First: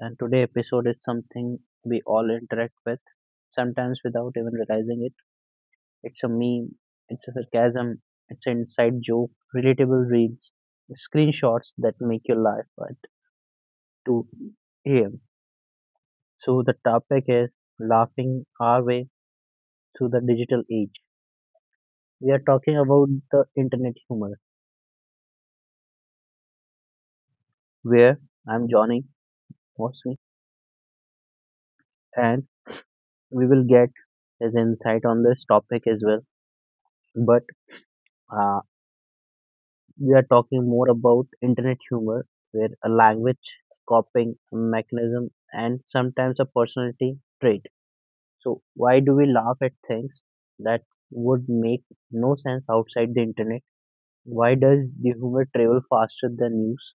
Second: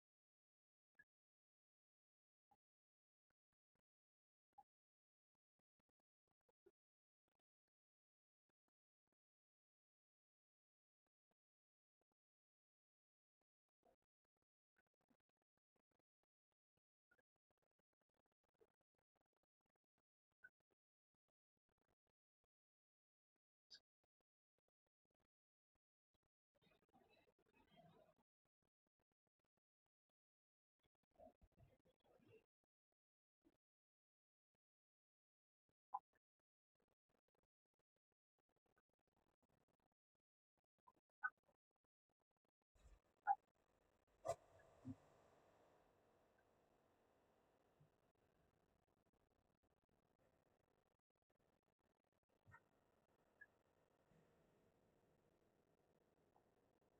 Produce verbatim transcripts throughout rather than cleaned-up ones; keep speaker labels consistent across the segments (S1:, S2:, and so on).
S1: and today episode is something we all interact with, sometimes without even realizing it. It's a meme, it's a sarcasm, it's an inside joke, relatable reels, screenshots that make you laugh at two a m. So the topic is laughing our way through the digital age. We are talking about the internet humor. Where I'm Johnny, what's me? And we will get his insight on this topic as well. But uh, we are talking more about internet humor, where a language, coping mechanism, and sometimes a personality trait. So, why do we laugh at things that would make no sense outside the internet? Why does the humor travel faster than news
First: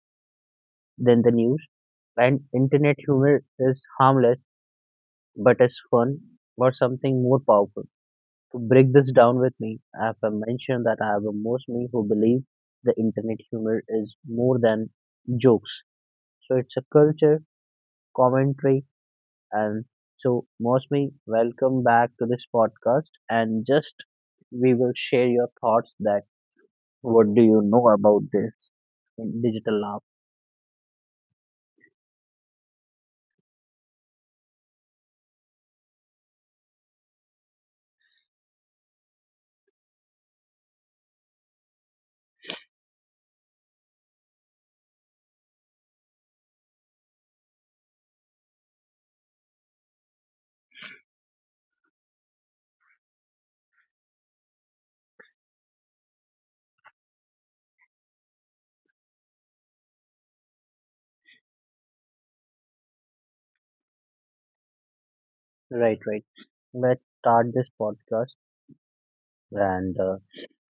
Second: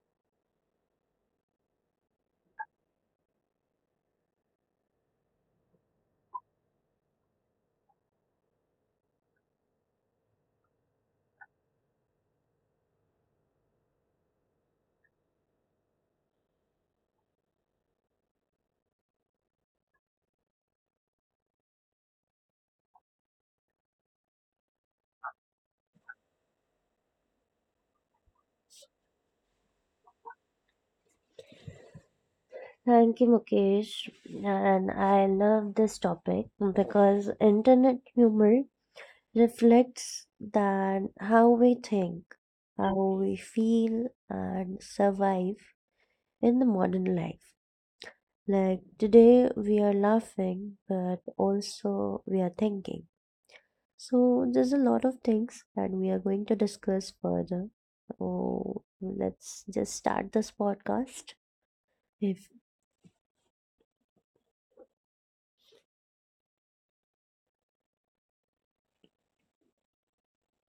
S1: than the news? And internet humor is harmless but is fun or something more powerful to break this down with me, I have uh, mentioned that I have a most me who believe the internet humor is more than jokes. So it's a culture, commentary, and so most me, welcome back to this podcast and just we will share your thoughts that what do you know about this digital laugh.
S2: Thank you, Mukesh. And I love this topic because internet humor reflects that how we think, how we feel, and survive in the modern life. Like today, we are laughing, but also we are thinking. So, there's a lot of things that we are going to discuss further. So, let's just start this podcast. If
S1: Right, right. Let's start this podcast and uh,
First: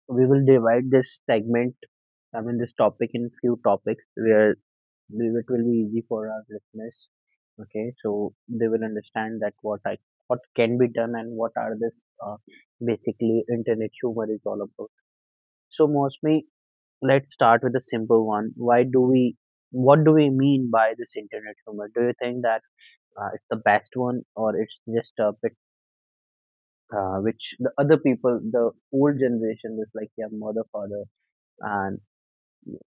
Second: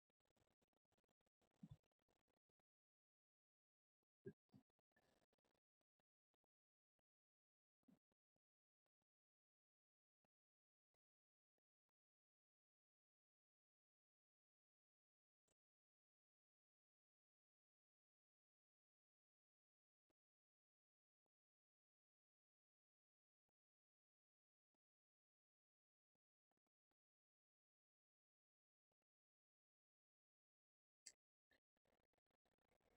S1: we will divide this segment, I mean this topic in few topics where believe it will be easy for our listeners, okay, so they will understand that what I what can be done and what are this uh, basically internet humor is all about. So mostly let's start with a simple one. Why do we what do we mean by this internet humor? Do you think that uh, it's the best one or it's just a bit, uh, which the other people, the old generation, is like your mother father and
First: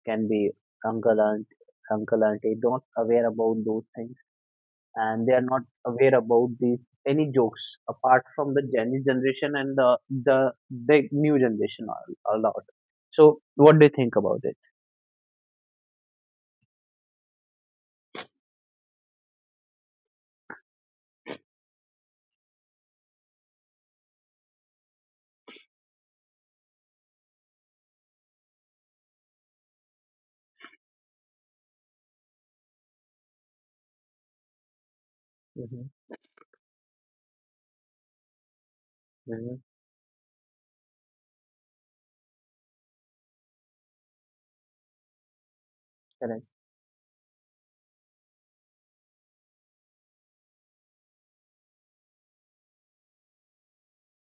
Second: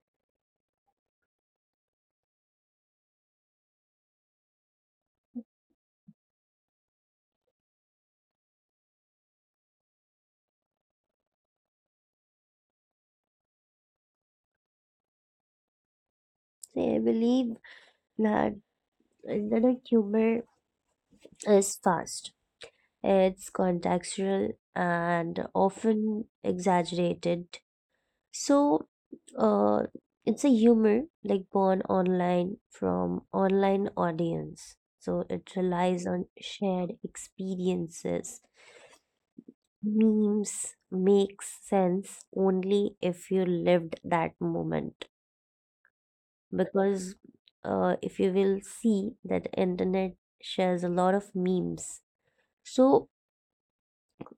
S1: can be uncle aunt uncle auntie, not aware about those things? And they are not aware about these any jokes apart from the Gen Z generation and the the big new generation a, a lot. So what do you think about it?
S2: they believe that Internet humor is fast, it's contextual, and often exaggerated. So, uh, it's a humor like born online from online audience. So it
S1: Mm-hmm.
S2: relies on shared experiences.
S1: Mm-hmm.
S2: Memes makes sense only if you lived that moment
S1: Correct.
S2: because uh, if you will see that internet shares a lot of memes. So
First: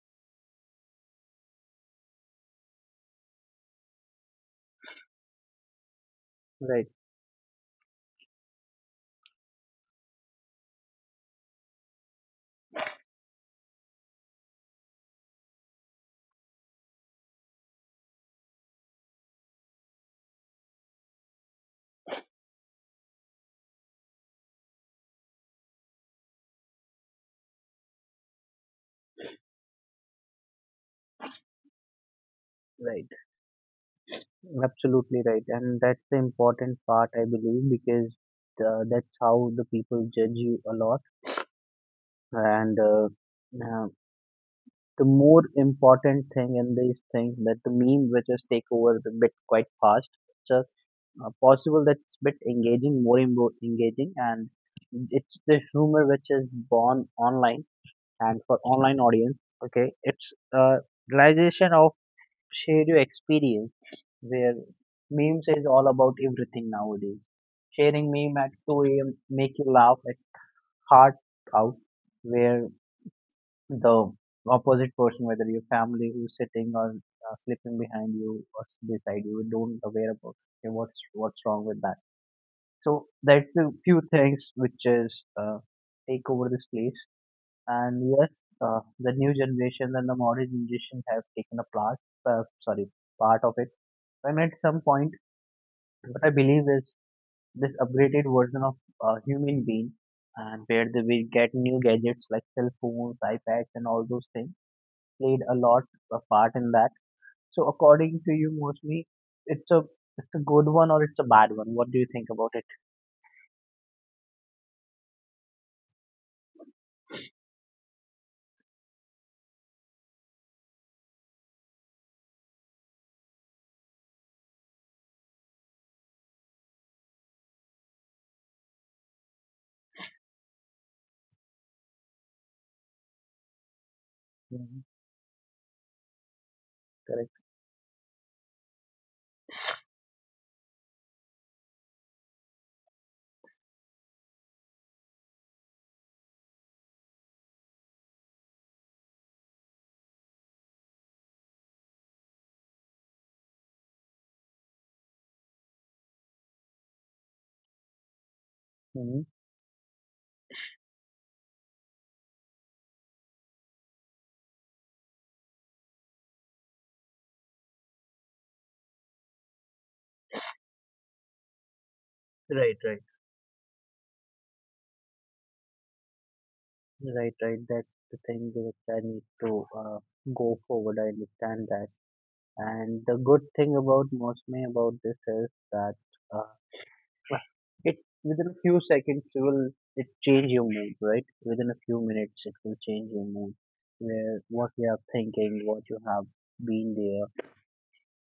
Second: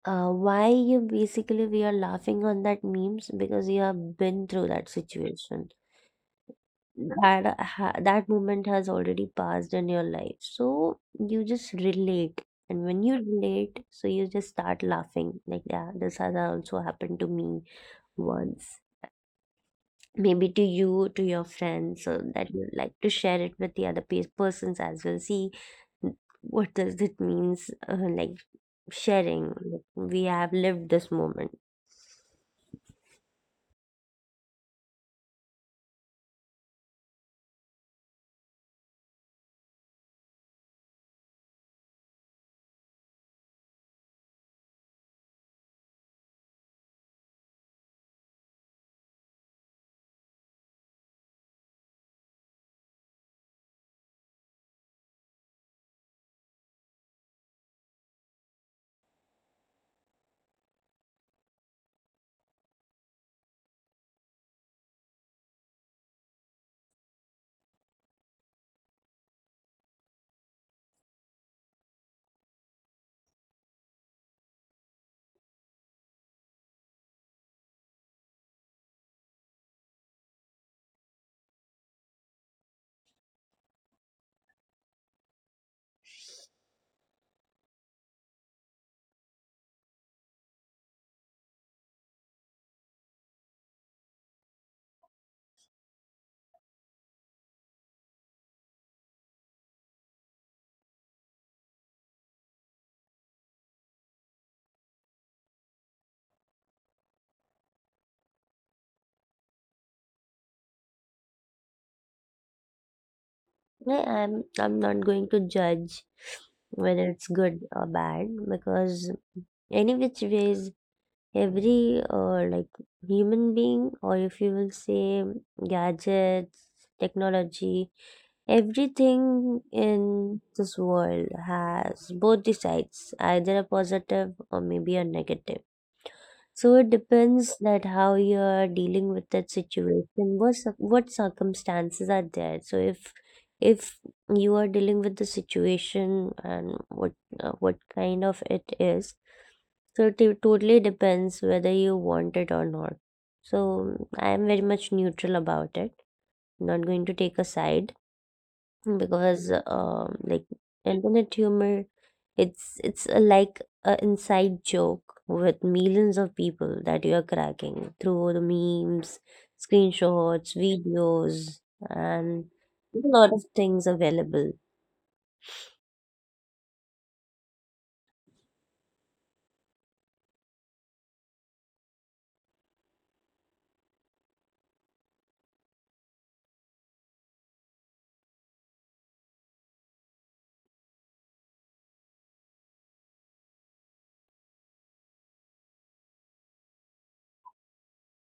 S2: Uh, why you basically we are laughing on that memes because you have been through that situation.
S1: Right.
S2: That ha that moment has already passed in your life, so you just relate. And when you relate, so you just start laughing like, yeah, this has also happened to me once. Maybe to you, to your friends, so that you like to share it with the other pe persons as well. See, what does it means uh, like sharing? Like, we have lived this moment.
S1: Right. Absolutely right. And that's the important part, I believe, because uh, that's how the people judge you a lot. And uh, uh, the more important thing in these things that the meme which is take over the bit quite fast. It's just uh, possible that it's bit engaging, more and more engaging, and it's the humor which is born online and for online audience. Okay, it's a realization of share your experience where memes is all about everything nowadays. Sharing meme at two a m make you laugh at heart out where the opposite person, whether your family who's sitting or uh, sleeping behind you or beside you, don't aware about okay, what's what's wrong with that. So that's the few things which is uh, take over this place. And yes, uh, the new generation and the modern generation have taken a part, uh, sorry, part of it. And at some point, what I believe is this upgraded version of a human being, and where they will get new gadgets like cell phones, iPads, and all those things played a lot a part in that. So according to you, mostly it's a it's a good one or it's a bad one. What do you think about it?
S2: No, I'm I'm not going to judge whether it's good or bad because any which ways every uh, like human being or if you will say gadgets technology everything in this world has both the sides, either a positive or
S1: Hmm.
S2: maybe a negative. So it
S1: Correct.
S2: depends that how you're dealing with that situation, what cir- what circumstances are there. So if if you are dealing with the situation and what uh, what kind of it is, so it t- totally depends whether you want it or not. So I am very much neutral about it. Not going to take a side
S1: Hmm.
S2: because um like internet humor, it's it's a, like a inside joke with millions of people that you are cracking through the memes, screenshots, videos, and
S1: Right, right,
S2: a lot of things available.
S1: right, right. That's the thing which I need to uh, go forward. I understand that. And the good thing about mostly about this is that uh, it within a few seconds you will it change your mood, right? Within a few minutes it will change your mood. Where what you are thinking, what you have been there,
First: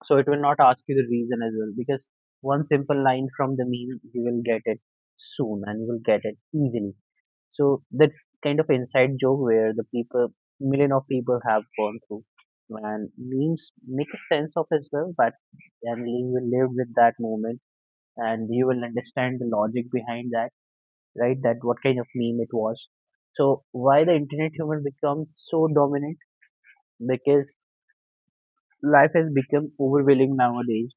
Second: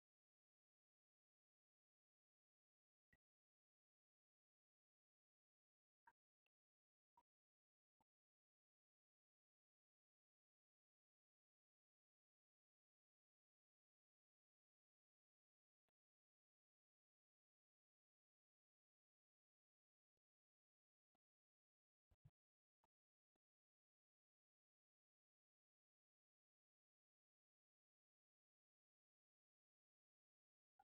S1: so it will not ask you the reason as well because one simple line from the meme you will get it soon and you will get it easily. So that's kind of inside joke where the people million of people have gone through, and memes make a sense of as well. But and you will live with that moment and you will understand the logic behind that, right? That what kind of meme it was. So why the internet humor becomes so dominant? Because life has become overwhelming nowadays.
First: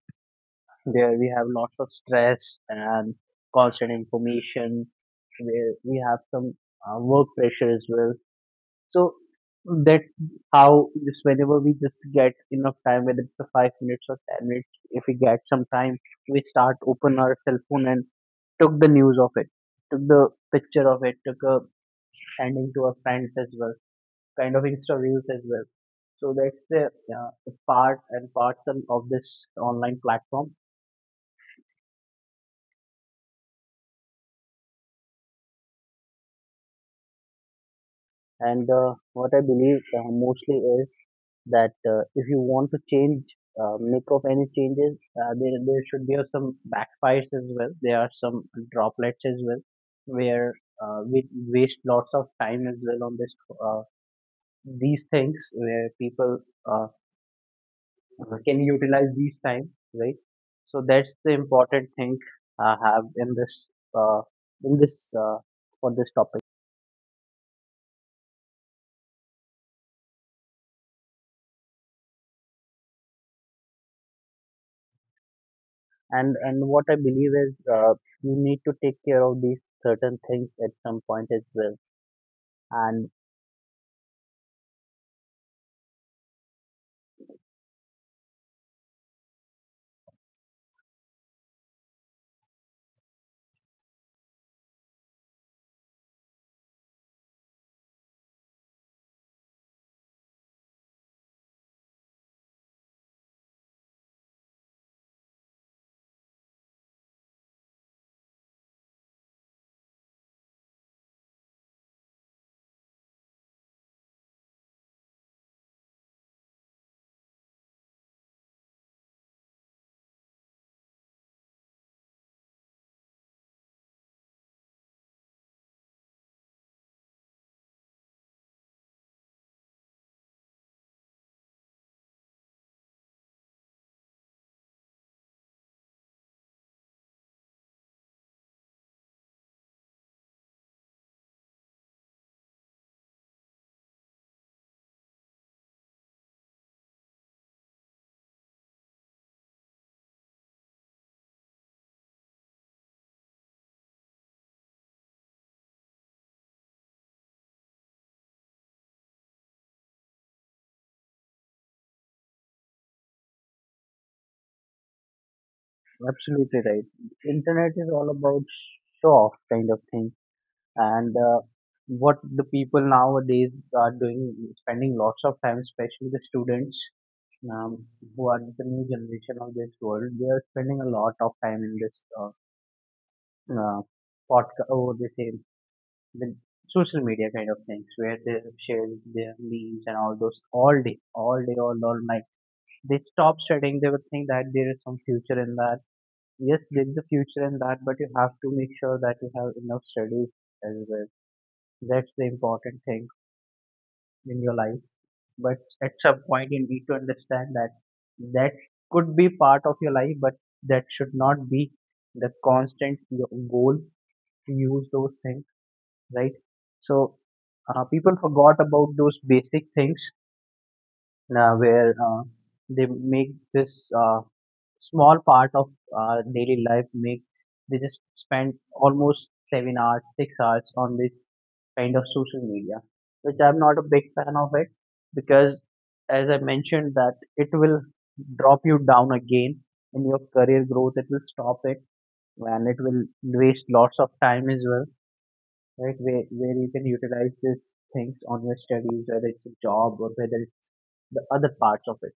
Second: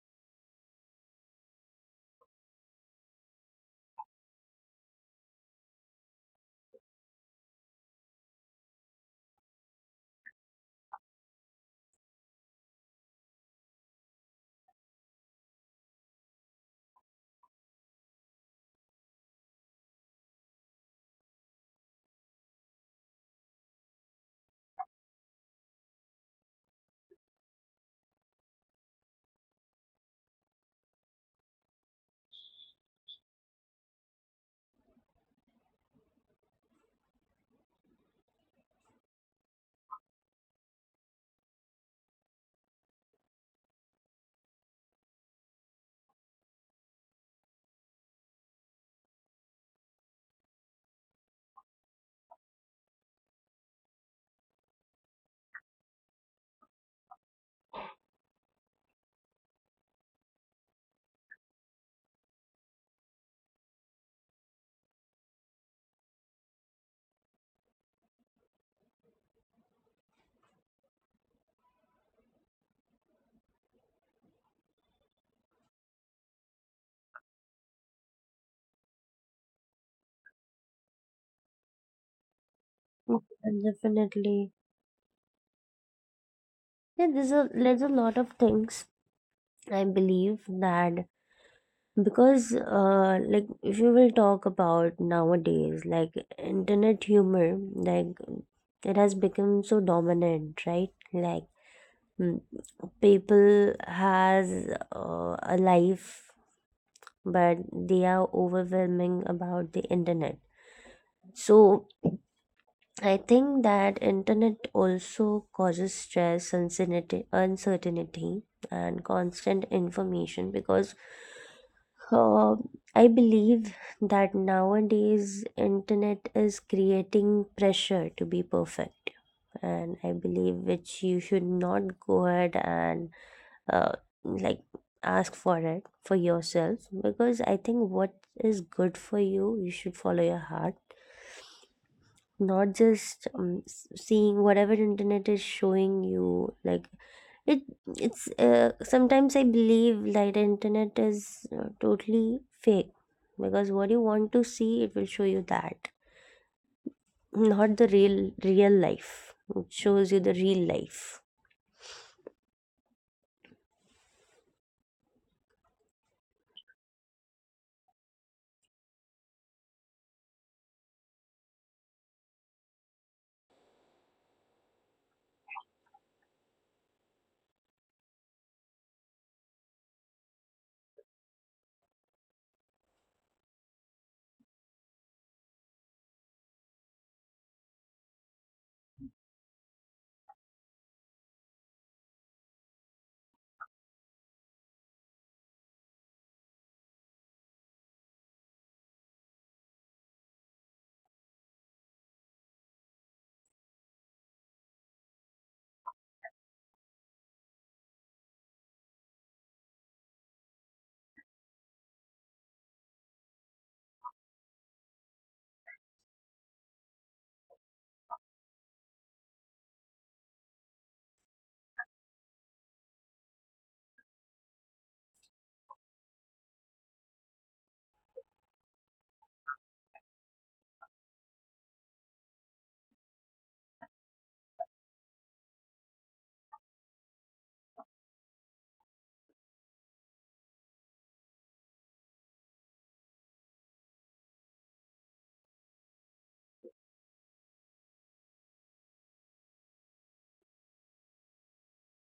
S1: There we have lots of stress and constant information. Where we have some uh, work pressure as well. So that's how just whenever we just get enough time, whether it's a five minutes or ten minutes, if we get some time, we start open our cell phone and took the news of it, took the picture of it, took a sending to our friends as well, kind of Insta reels as well. So that's the uh, the part and parcel of this online platform. And uh, what I believe uh, mostly is that uh, if you want to change, uh, make of any changes, uh, there there should be uh, some backfires as well. There are some droplets as well, where uh, we waste lots of time as well on this uh, these things where people uh, can utilize these time, right? So that's the important thing I have in this uh, in this uh, for this topic. and and what I believe is uh, you need to take care of these certain things at some point as well. And
S2: And definitely yeah, there's a, there's a lot of things I believe that, because uh, like if you will talk about nowadays, like internet humor, like it has become so dominant, right? Like mm, people has uh, a life, but they are overwhelming about the internet. So I think that internet also causes stress, uncertainty uncertainty and constant information because Uh, I believe that nowadays internet is creating pressure to be perfect, and I believe which you should not go ahead and uh, like ask for it for yourself, because I think what is good for you, you should follow your heart, not just um, s- seeing whatever internet is showing you. Like it, it's uh, sometimes I believe like the internet is uh, totally fake, because what you want to see it will show you that, not the real. Real life, it shows you the real life.
S1: absolutely right, internet is all about show off kind of thing, and uh, what the people nowadays are doing, spending lots of time, especially the students. Um, who are the new generation of this world? They are spending a lot of time in this uh, uh, podcast. Oh, they say the social media kind of things where they share their memes and all those all day, all day, all, all night. They stop studying. They would think that there is some future in that. Yes, there's a future in that, but you have to make sure that you have enough studies as well. That's the important thing in your life. But at some point, you need to understand that that could be part of your life, but that should not be the constant your goal to use those things, right? So uh, people forgot about those basic things uh, where uh, they make this uh, small part of uh, daily life make they just spend almost seven hours six hours on this kind of social media, which I'm not a big fan of it because as I mentioned that it will drop you down again in your career growth. It will stop it and it will waste lots of time as well, right? Where where you can utilize these things on your studies, whether it's a job or whether it's the other parts of it.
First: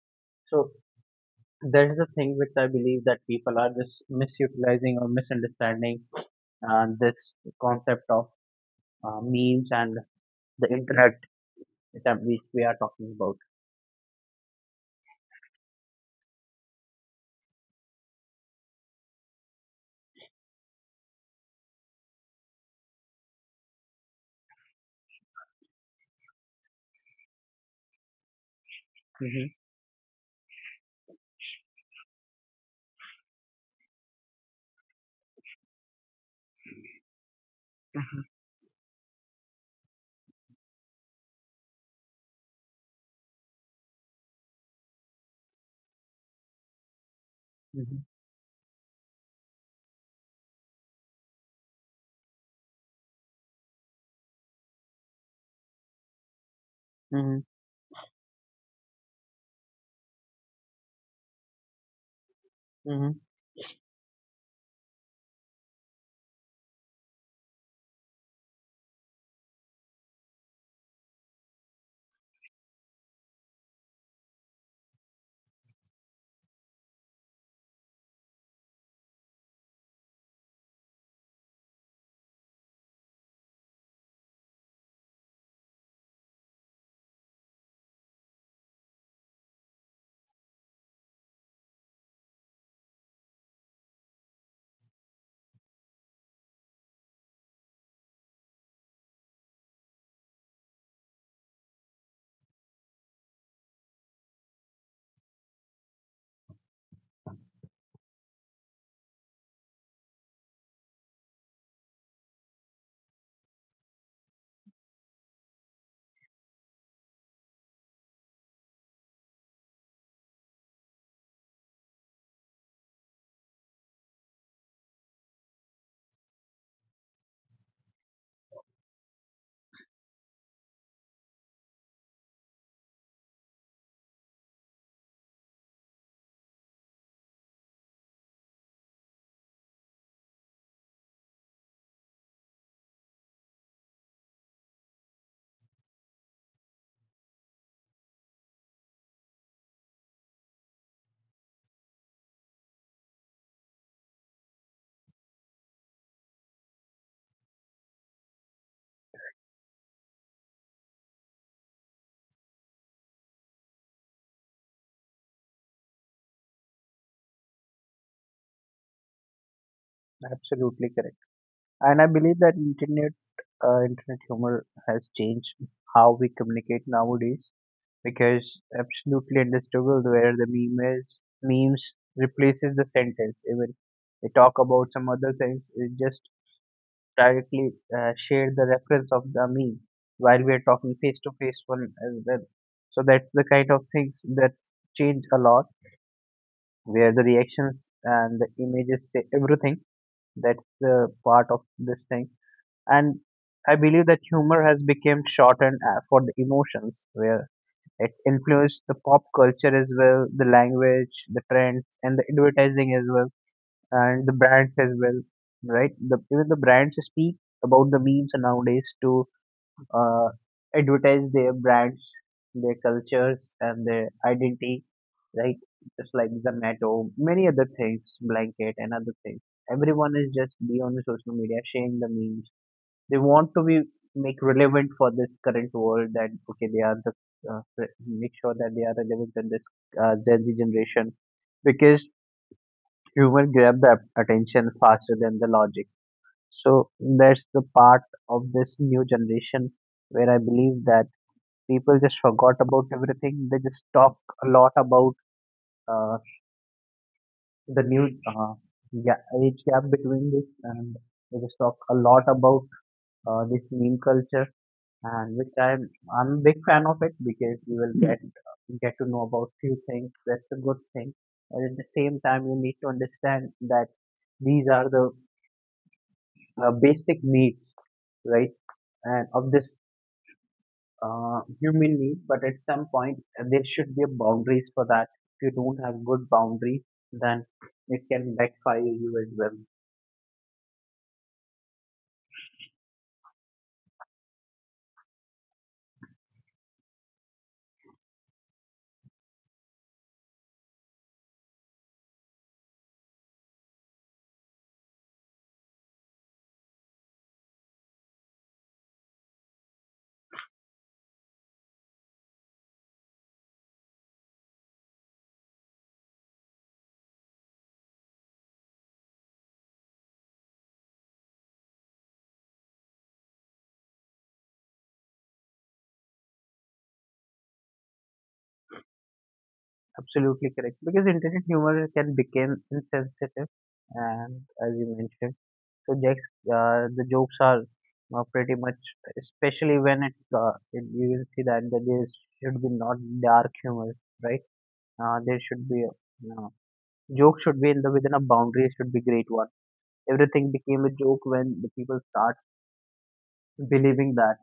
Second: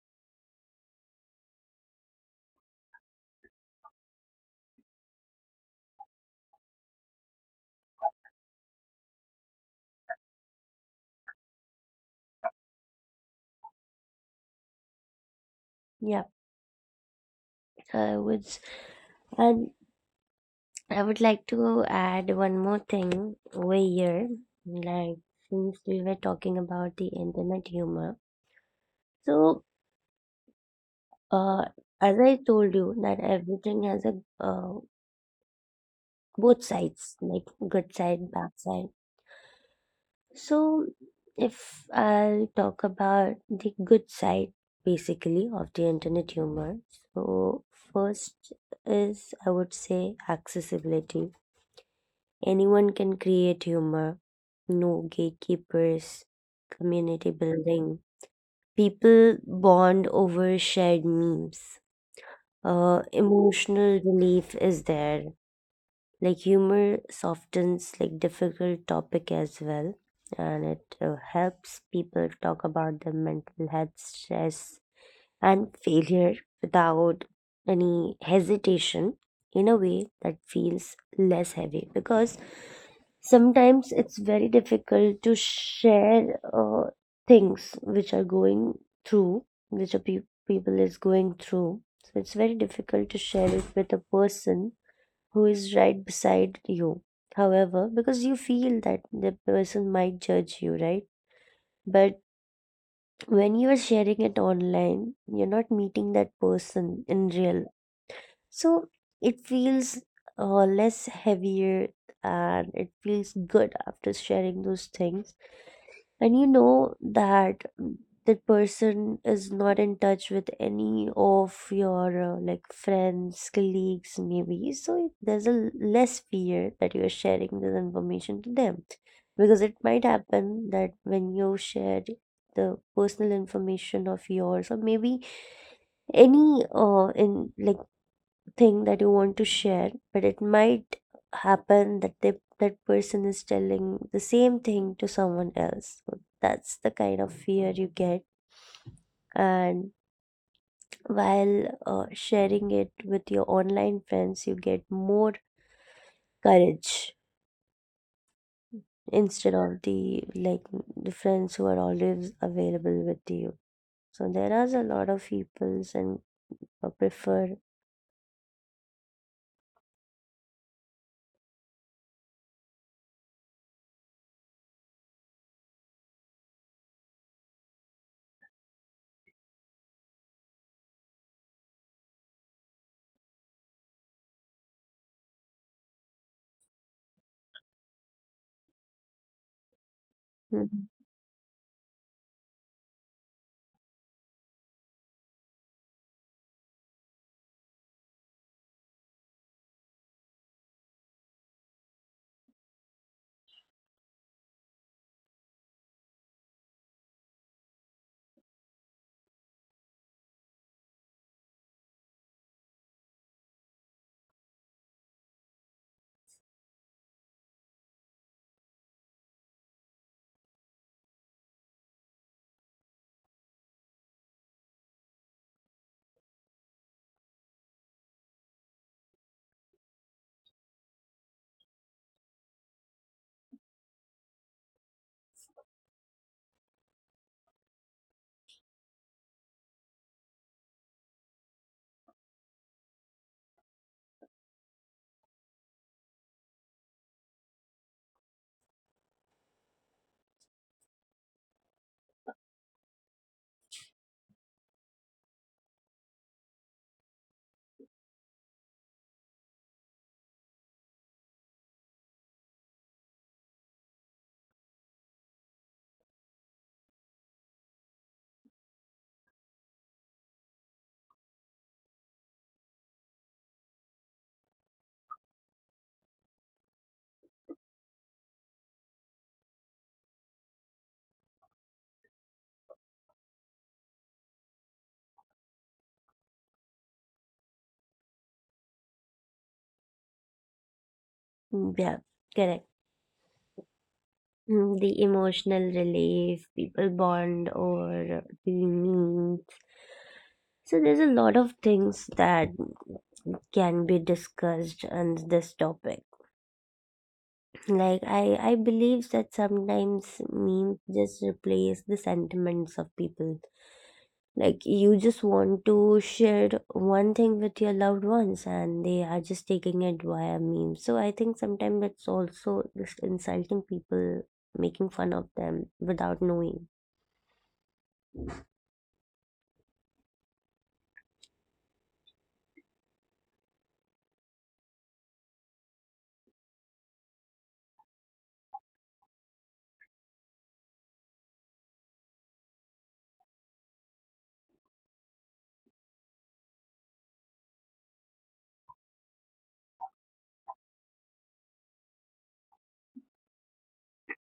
S1: So that is the thing which I believe that people are just misutilizing or misunderstanding uh, this concept of uh, memes and the internet that we, we are talking about.
S2: Yeah, so I would s- and I would like to add one more thing over here, like since we were talking about the internet humor.
S1: Mm-hmm.
S2: So uh as I told you that everything has a, uh, both sides, like good
S1: Mm-hmm.
S2: side, bad side. So, if I'll talk about the good side basically of the internet humor, so first is I would say accessibility. Anyone can create humor, no gatekeepers, community
S1: Mm-hmm.
S2: building. People bond over shared memes. Uh,
S1: Mm-hmm.
S2: emotional relief is there, like humor softens like difficult topic as well, and it uh, helps people talk about their mental health, stress, and failure without any hesitation, in a way that feels less heavy, because sometimes it's very difficult to share uh, things which are going through, which a pe- people is going through. So it's very difficult to share it with a person who is right beside you. However, because you feel that the person might judge you, right? But when you are sharing it online, you're not meeting that person in real. So it feels uh, less heavier, and it feels good after sharing those things, and you know that that person is not in touch with any of your uh, like friends, colleagues maybe, so there's a l- less fear that you are sharing this information to them, because it might happen that when you share the personal information of yours, or maybe any uh in like thing that you want to share, but it might happen that they, that person is telling the same thing to someone else, so that's the kind of fear you get. And while uh, sharing it with your online friends you get more courage, instead of the, like, the friends who are always available with you. So there are a lot of peoples and uh, prefer.
S1: Absolutely correct. And I believe that internet uh, internet humor has changed how we communicate nowadays because absolutely understandable where the meme is memes replaces the sentence. Even they talk about some other things, it just directly uh, share the reference of the meme while we are
S2: Mhm.
S1: talking face to face one as well. So that's the kind of things that change a lot, where the reactions and the images say everything. That's the part of this thing. And I believe that humor has become shorthand uh, for the emotions, where it influenced the pop culture as well, the language, the trends, and the advertising as well, and the brands as well, right? The, even the brands speak about the memes nowadays to uh, advertise their brands, their cultures, and their identity, right? Just like Zomato, many other things, blanket, and other things. Everyone is just be on the social media sharing the memes. They want to be make relevant for this current world that okay they are the uh, re- make sure that they are relevant in this uh, Gen Z generation because humans grab the attention faster than the logic. So that's the part of this new generation where I believe that people just forgot about everything. They just talk a lot about uh, the new uh, ga- age gap between this, and they just talk a lot about uh, this meme culture, and which I'm I'm a big fan of it because you will Hmm. get get to know about few things. That's a good thing, and at the same time, you need to understand that these are the uh, basic needs, right? And of this uh, human need, but at some point uh, there should be a boundaries for that. If you don't have good boundaries, then it can backfire you as well.
S2: Yeah, correct. Mm, the emotional relief, people bond over the meat. So there's a lot of things that can be discussed on this topic. Like I, I believe that sometimes memes just replace the sentiments of people. Like you just want to share one thing with your loved ones, and they are just taking it via meme. So I think sometimes it's also just insulting people, making fun of them without knowing.
S1: Absolutely correct. Because internet humor can become insensitive, and as you mentioned. So jokes, uh, the jokes are uh, pretty much, especially when it, uh, it you will see that that there should be not dark humor, right? Uh, there should be a, uh, joke should be in the within a boundary should be great one. Everything became a joke when the people start believing that.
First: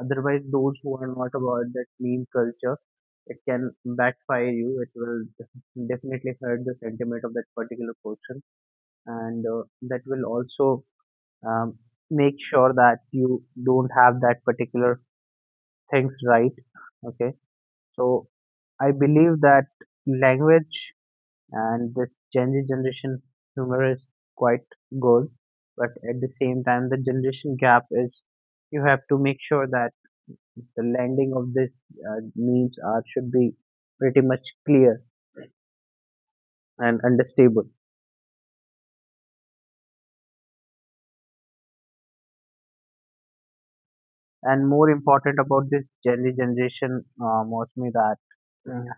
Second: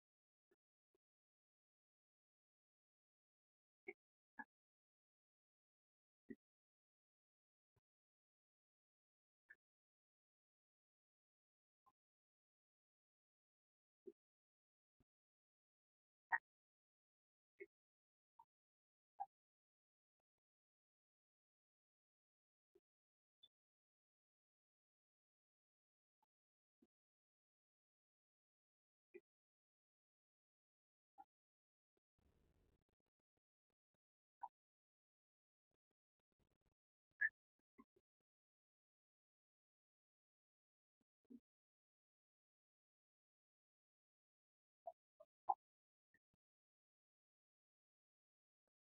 S1: Otherwise, those who are not about that meme culture, it can backfire you. It will definitely hurt the sentiment of that particular person, and uh, that will also um, make sure that you don't have that particular things, right? Okay, so I believe that language and this Gen Z generation humor is quite good, but at the same time the generation gap is, you have to make sure that the landing of this uh, memes are should be pretty much clear and understandable. And more important about this Gen Z generation, uh, mostly that uh,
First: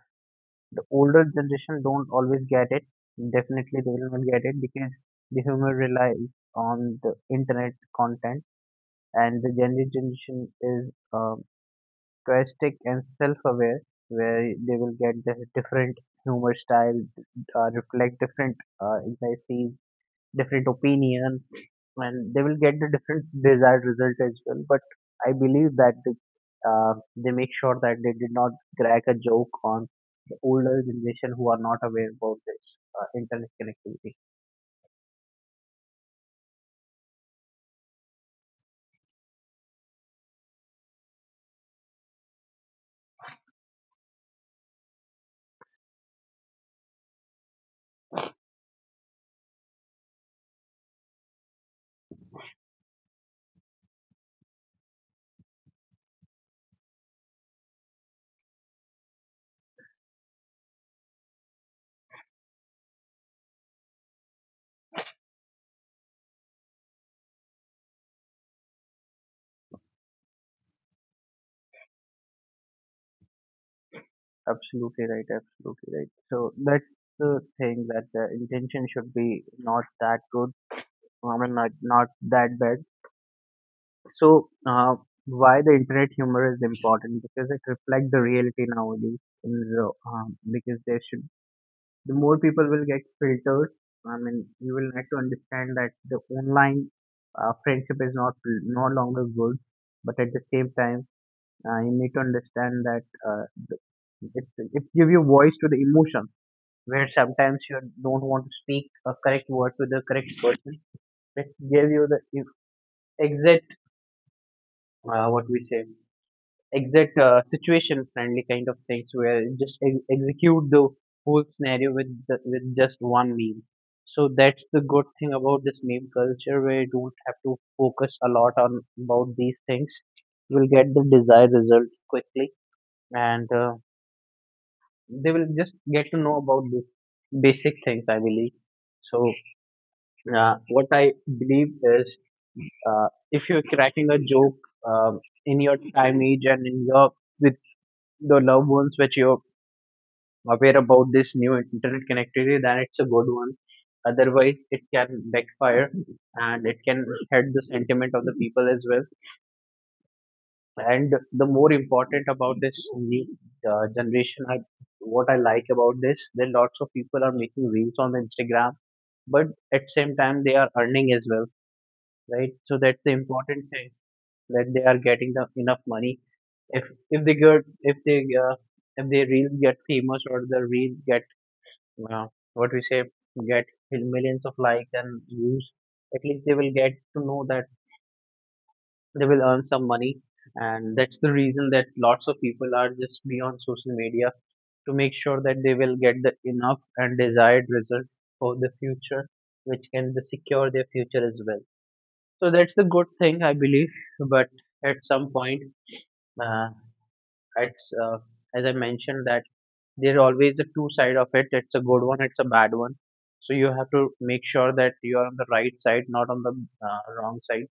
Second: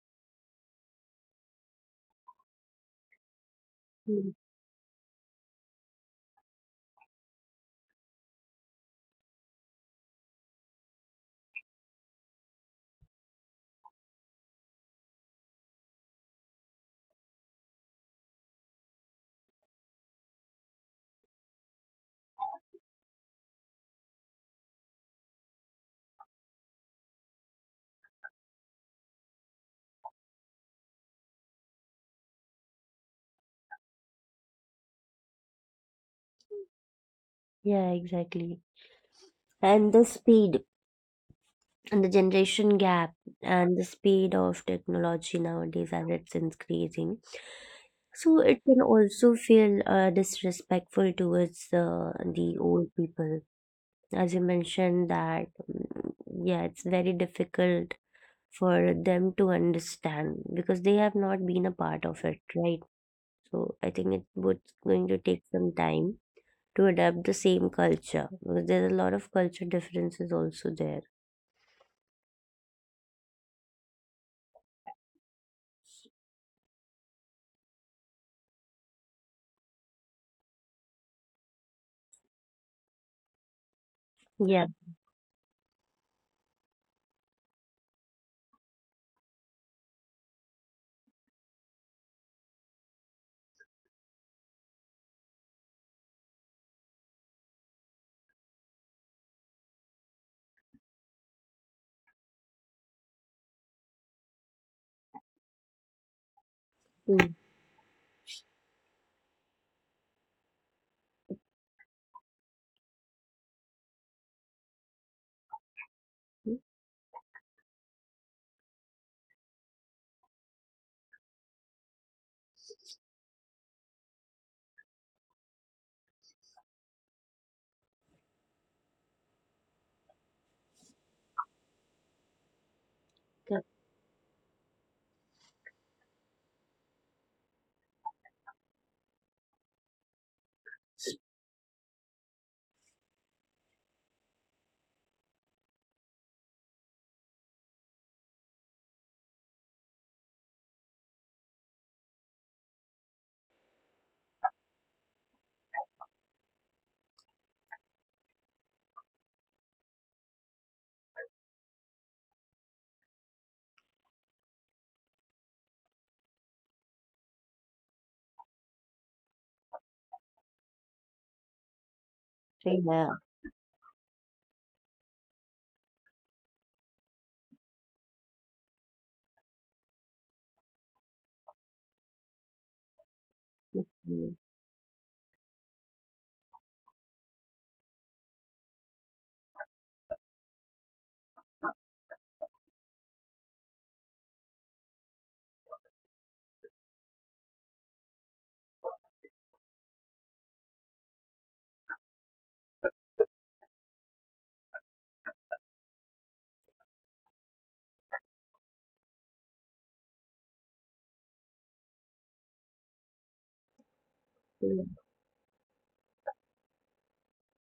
S1: the older generation don't always get it. Definitely, they will not get it because the humor relies on the internet content, and the Gen Z generation is um, characteristic and self-aware, where they will get the different humor style, uh, reflect different uh, anxieties, different opinion, and they will get the different desired result as well. But I believe that the, uh, they make sure that they did not crack a joke on the older generation who are not aware about this uh, internet connectivity.
S2: Yeah, exactly. And the speed and the generation gap and the speed of technology nowadays as it's increasing. So it can also feel uh, disrespectful towards uh, the old people. As you mentioned that, mm, yeah, it's very difficult for them to understand because they have not been a part of it, right? So I think it would going to take some time to adapt the same culture because there's a lot of culture differences also there.
S1: Absolutely right, absolutely right. So that's the thing, that the intention should be not that good. I mean, not, not that bad. so
S2: Yeah.
S1: uh, why the internet humor is important, because it reflects the reality nowadays in the, um, because there should, the more people will get filtered. I mean, you will get to understand that the online uh, friendship is not no longer good, but at the same time, uh, you need to understand that uh, the- it it give you voice to the emotion where
S2: Mm-hmm.
S1: sometimes you don't want to speak a correct word to the correct person. It give you the e- exact uh, what we say. Exact uh, situation friendly kind of things where you just ex- execute the whole scenario with the, with just one meme. So that's the good thing about this meme culture, where you don't have to focus a lot on about these things. You will get the desired result quickly. And uh, they will just get to know about the basic things, I believe. So uh, what I believe is, uh, if you're cracking a joke, um, in your time age and in your with the loved ones which you're aware about this new internet connectivity, then it's a good one. Otherwise, it can backfire and it can hurt the sentiment of the people as well. And the more important about this new uh, generation, I, what I like about this, that lots of people are making reels on Instagram, but at same time they are earning as well, right? So that's the
S2: Yeah.
S1: important thing, that they are getting the enough money. If if they get if they uh, if their reels get famous or the reels get uh, what we say get
S2: Mm.
S1: millions of likes and views, at least they will get to know that they will earn some money. And that's the reason that lots of people are just be on social media, to make sure that they will get the enough and desired result for the future, which can the secure their future as well. So that's the good thing, I believe. But at some point, uh, it's, uh, as I mentioned that there always a two side of it. It's a good one, it's a bad one. So you have to make sure
S2: Yeah.
S1: that you are on the right side, not on the uh, wrong side.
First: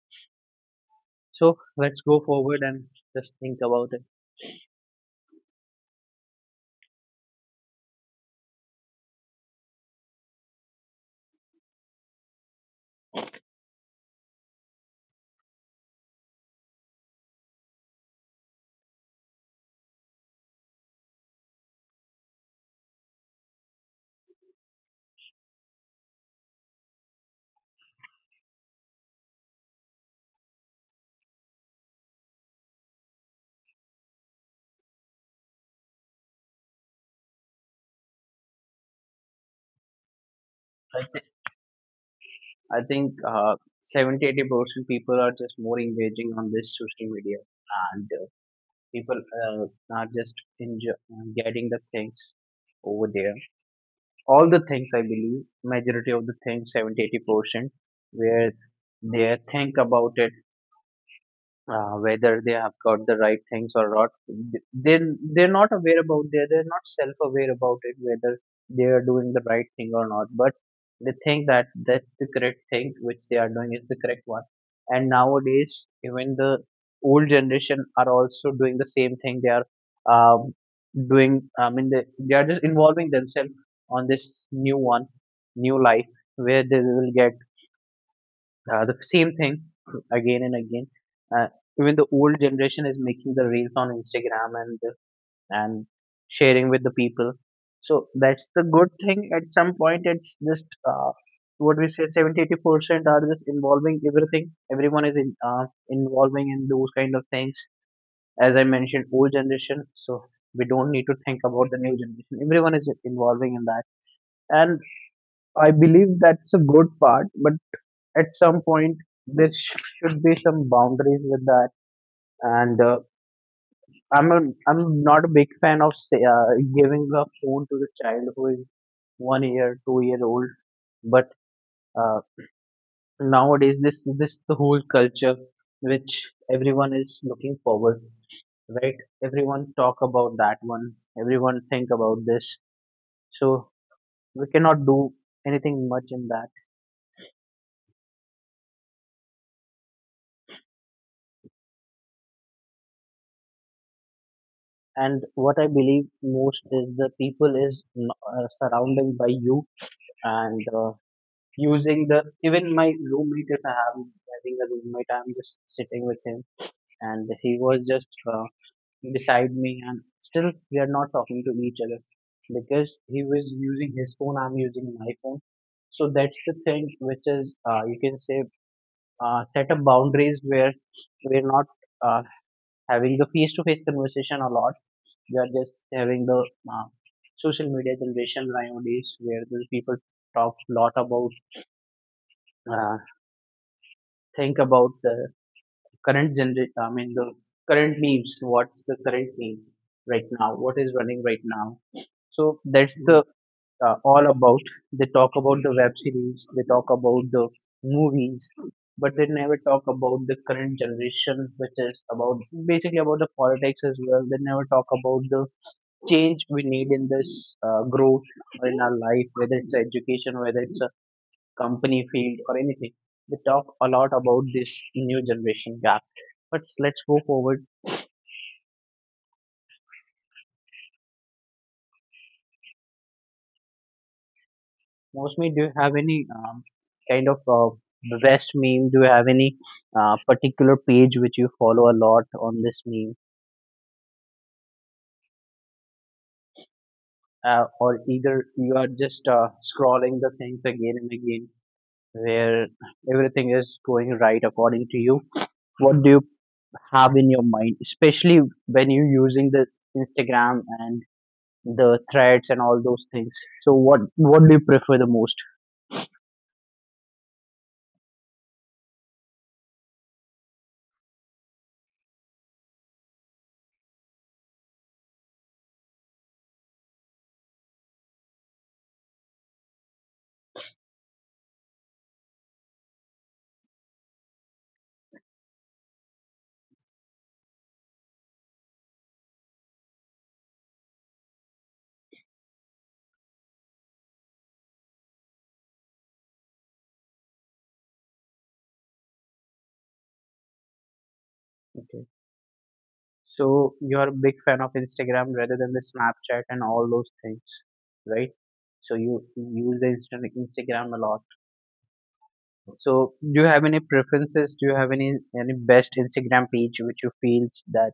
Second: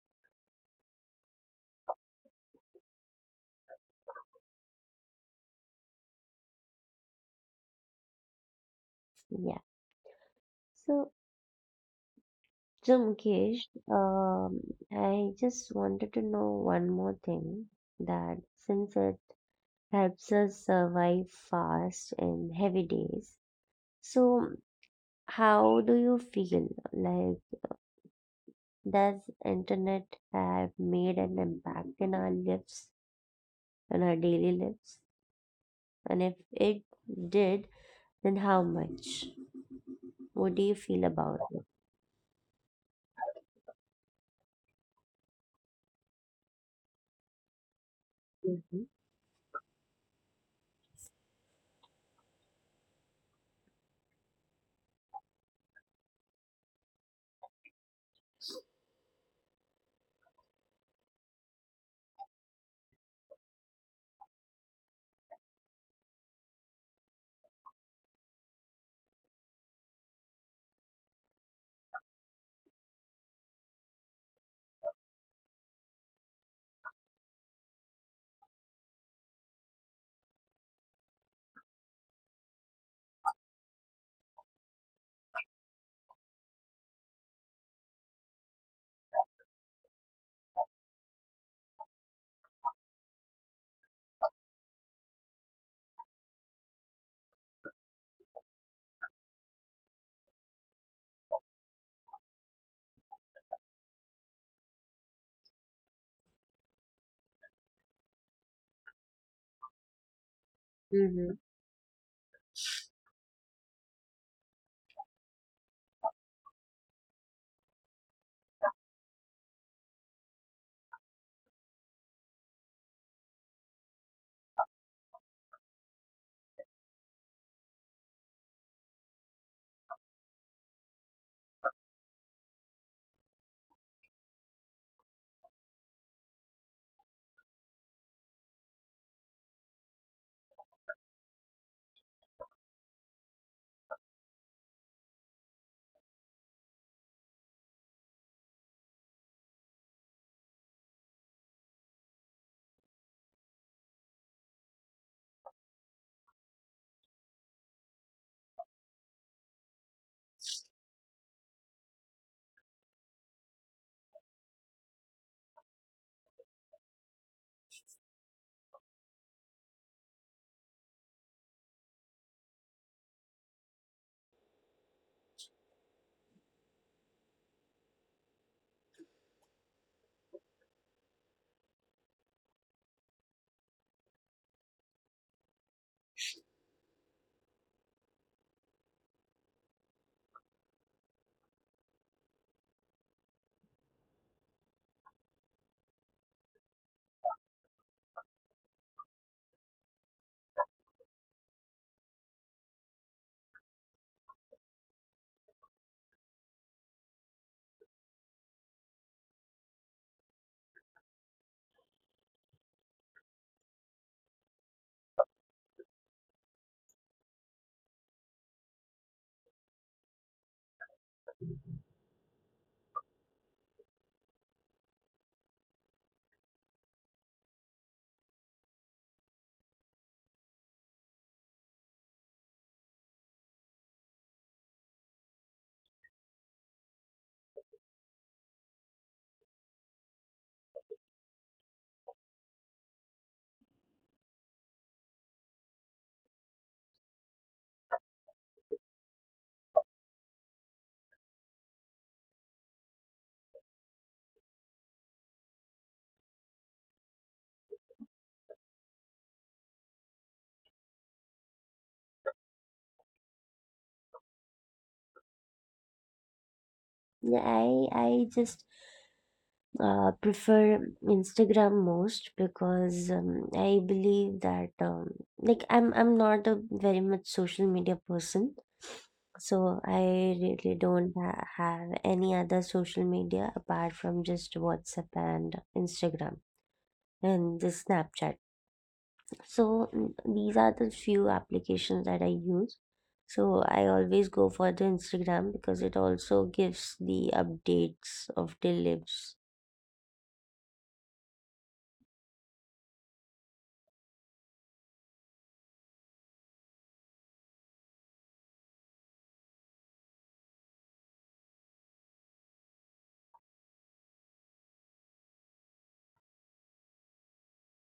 S1: So let's go forward and just think about it.
S2: Yeah. So, so Mukesh, um, I just wanted to know one more thing, that since it helps us survive fast in heavy days, so how do you feel? Like, does internet have made an impact in our lives, in our daily lives? And if it did, then how much? What do you feel
S1: I think,
S2: about it?
S1: I think uh, seventy percent people are just more engaging on this social media, and uh,
S2: Mm-hmm.
S1: people uh, are just enjoy, getting the things over there. All the things I believe, majority of the things, seventy eighty percent, where they think about it uh, whether they have got the right things or not. They they're not aware about, they they're not self aware about it, whether they are doing the right thing or not. But they think that that's the correct thing which they are doing is the correct one. And nowadays even the old generation are also doing the same thing. They are um, doing, I mean, they, they are just involving themselves on this new one, new life, where they will get uh, the same thing again and again. Uh, Even the old generation is making the reels on Instagram and and sharing with the people. So that's the good thing. At some point, it's just uh, what we say seventy eighty percent are just involving everything. Everyone is in, uh, involving in those kind of things. As I mentioned, old generation. So we don't need to
S2: Mm-hmm.
S1: think about the new generation. Everyone is involving in that, and I believe that's a good part. But at some point there sh- should be some boundaries with that. And uh, i'm a, I'm not a big fan of say, uh, giving a phone to the child who is one year two year old. But uh, nowadays this this the whole culture, which everyone is looking forward, right? Everyone talk about that one, everyone think about this. So we cannot do anything much in that. And what I believe most is the people is n- uh, surrounded by you, and uh, using the, even my roommate, if I have having a roommate, I'm just sitting with him, and he was just uh, beside me and still we are not talking to each other, because he was using his phone, I'm using my phone. So that's the thing which is uh, you can say uh, set up boundaries, where we're not uh, having the face-to-face conversation a lot. We are just having the uh, social media generation nowadays, where the people talk a lot about, uh, think about the current generation, I mean, the current memes, what's the current meme right now, what is running right now. So that's the uh, all about. They talk about the web series, they talk about the movies, but they never talk about the current generation, which is about basically about the politics as well. They never talk about the change we need in this uh, growth or in our life, whether it's education, whether it's a company field or anything. They talk a lot about this new generation gap. But let's go forward. Mostly, do you have any um, kind of uh, best meme? Do you have any uh, particular page which you follow a lot on this meme? Uh, or either you are just uh, scrolling the things again and again, where everything is going right according to you. What do you have in your mind, especially when you're using the Instagram and the threads and all those things? So, what what do you prefer the most?
S2: Yeah, I I just uh, prefer Instagram most, because um, I believe that um, like I'm I'm not a very much social media person, so I really don't ha have any other social media apart from just WhatsApp and Instagram and the Snapchat. So mm, these are the few applications that I use. So I always go for the Instagram because it also gives the updates of the lives.
S1: So you're a big fan of Instagram rather than the Snapchat and all those things, right? So you use the Insta- Instagram a lot. So do you have any preferences? Do you have any any best Instagram page which you feels that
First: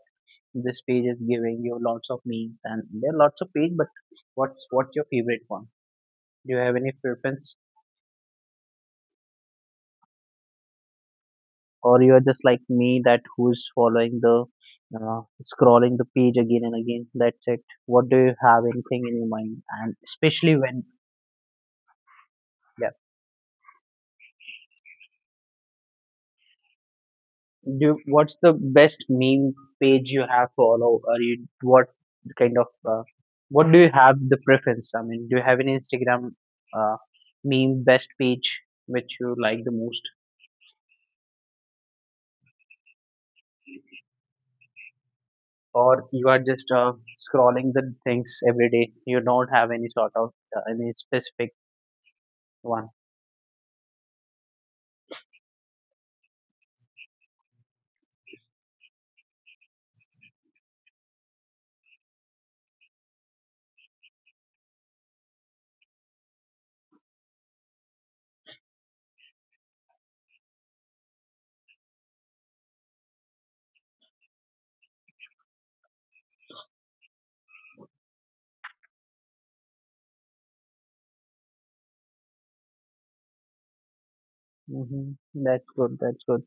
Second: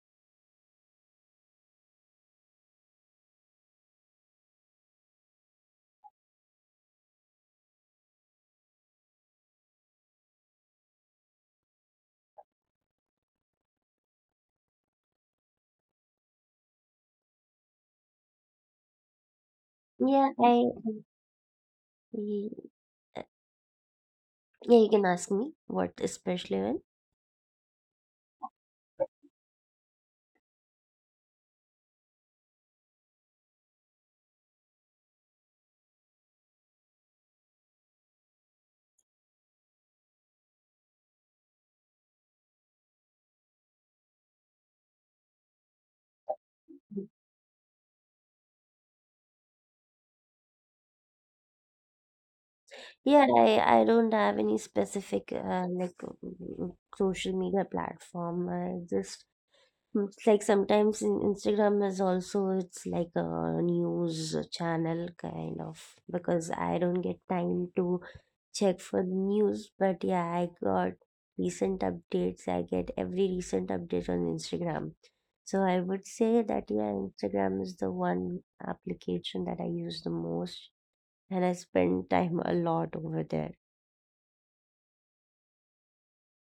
S1: this page is giving you lots of memes, and there are lots of page, but what's what's your favorite one? Do you have any preference, or you are just like me that who's following the uh, scrolling the page again and again? That's it. What do you have anything in your mind? And
S2: Yeah,
S1: especially
S2: i
S1: when,
S2: y-
S1: yeah.
S2: yeah, you can ask me what especially when.
S1: Do what's the best meme page you have follow or you what kind of uh, what do you have the preference? I mean, do you have an Instagram uh, meme best page which you like the most, or you are just uh, scrolling the things every day? You don't have any sort of uh, any specific one.
S2: Yeah, i i don't have any specific uh, like, mm, mm, mm, social media platform. i just Mm, It's like sometimes in Instagram is also, it's like a news channel kind of, because I don't get time to check for the news, but yeah, I got recent updates. I get every recent update on Instagram. So I would say that yeah, Instagram is the one application that I use the most and I spend time a lot over there.
S1: Hmm. That's good, that's good.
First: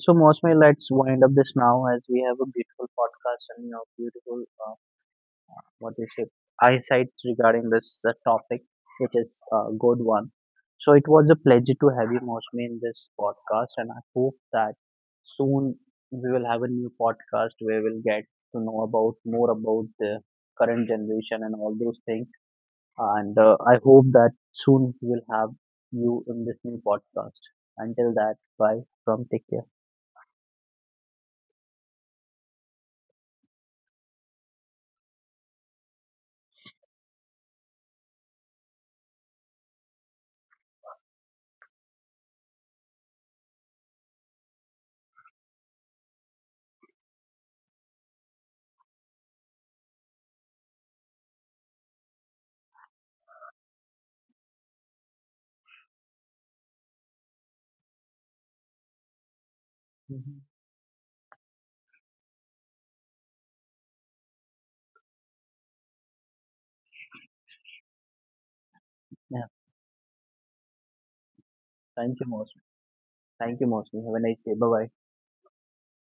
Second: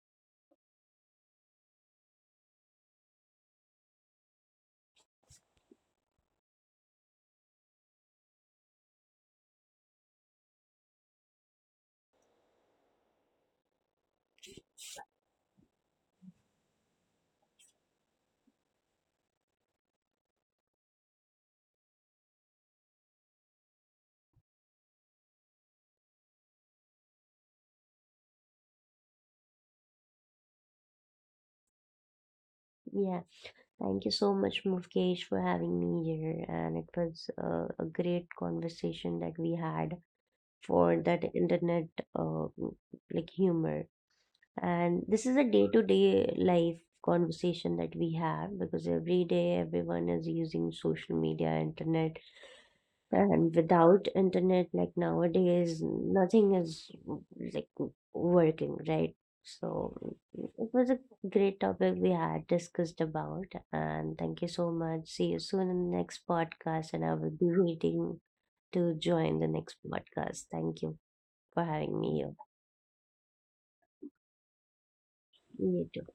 S1: So, Mosme, let's wind up this now as we have a beautiful podcast and you know beautiful uh, what we say eyesight regarding this uh, topic, which is a good one. So it was a pleasure to have you, Mosme, in this podcast, and I hope that soon we will have a new podcast where we'll get to know about more about the current generation and all those things. And uh, I hope that soon we'll have you in this new podcast. Until that, bye from, take care.
S2: Yeah. Thank you so much, Mufkesh, for having me here. And it was uh, a great conversation that we had for that internet uh, like humor. And this is a day-to-day life conversation that we have because every day everyone is using social media, internet. And without internet, like nowadays, nothing is like working, right? So
S1: Mhm.
S2: it was a great topic we had discussed about. And thank you so much. See you soon in the next podcast. And I will be waiting to join
S1: Yeah,
S2: the next podcast. Thank you for having me
S1: thank you,
S2: here.
S1: Mosme. Thank you, Mosme. Have a nice day. Bye bye.
S2: You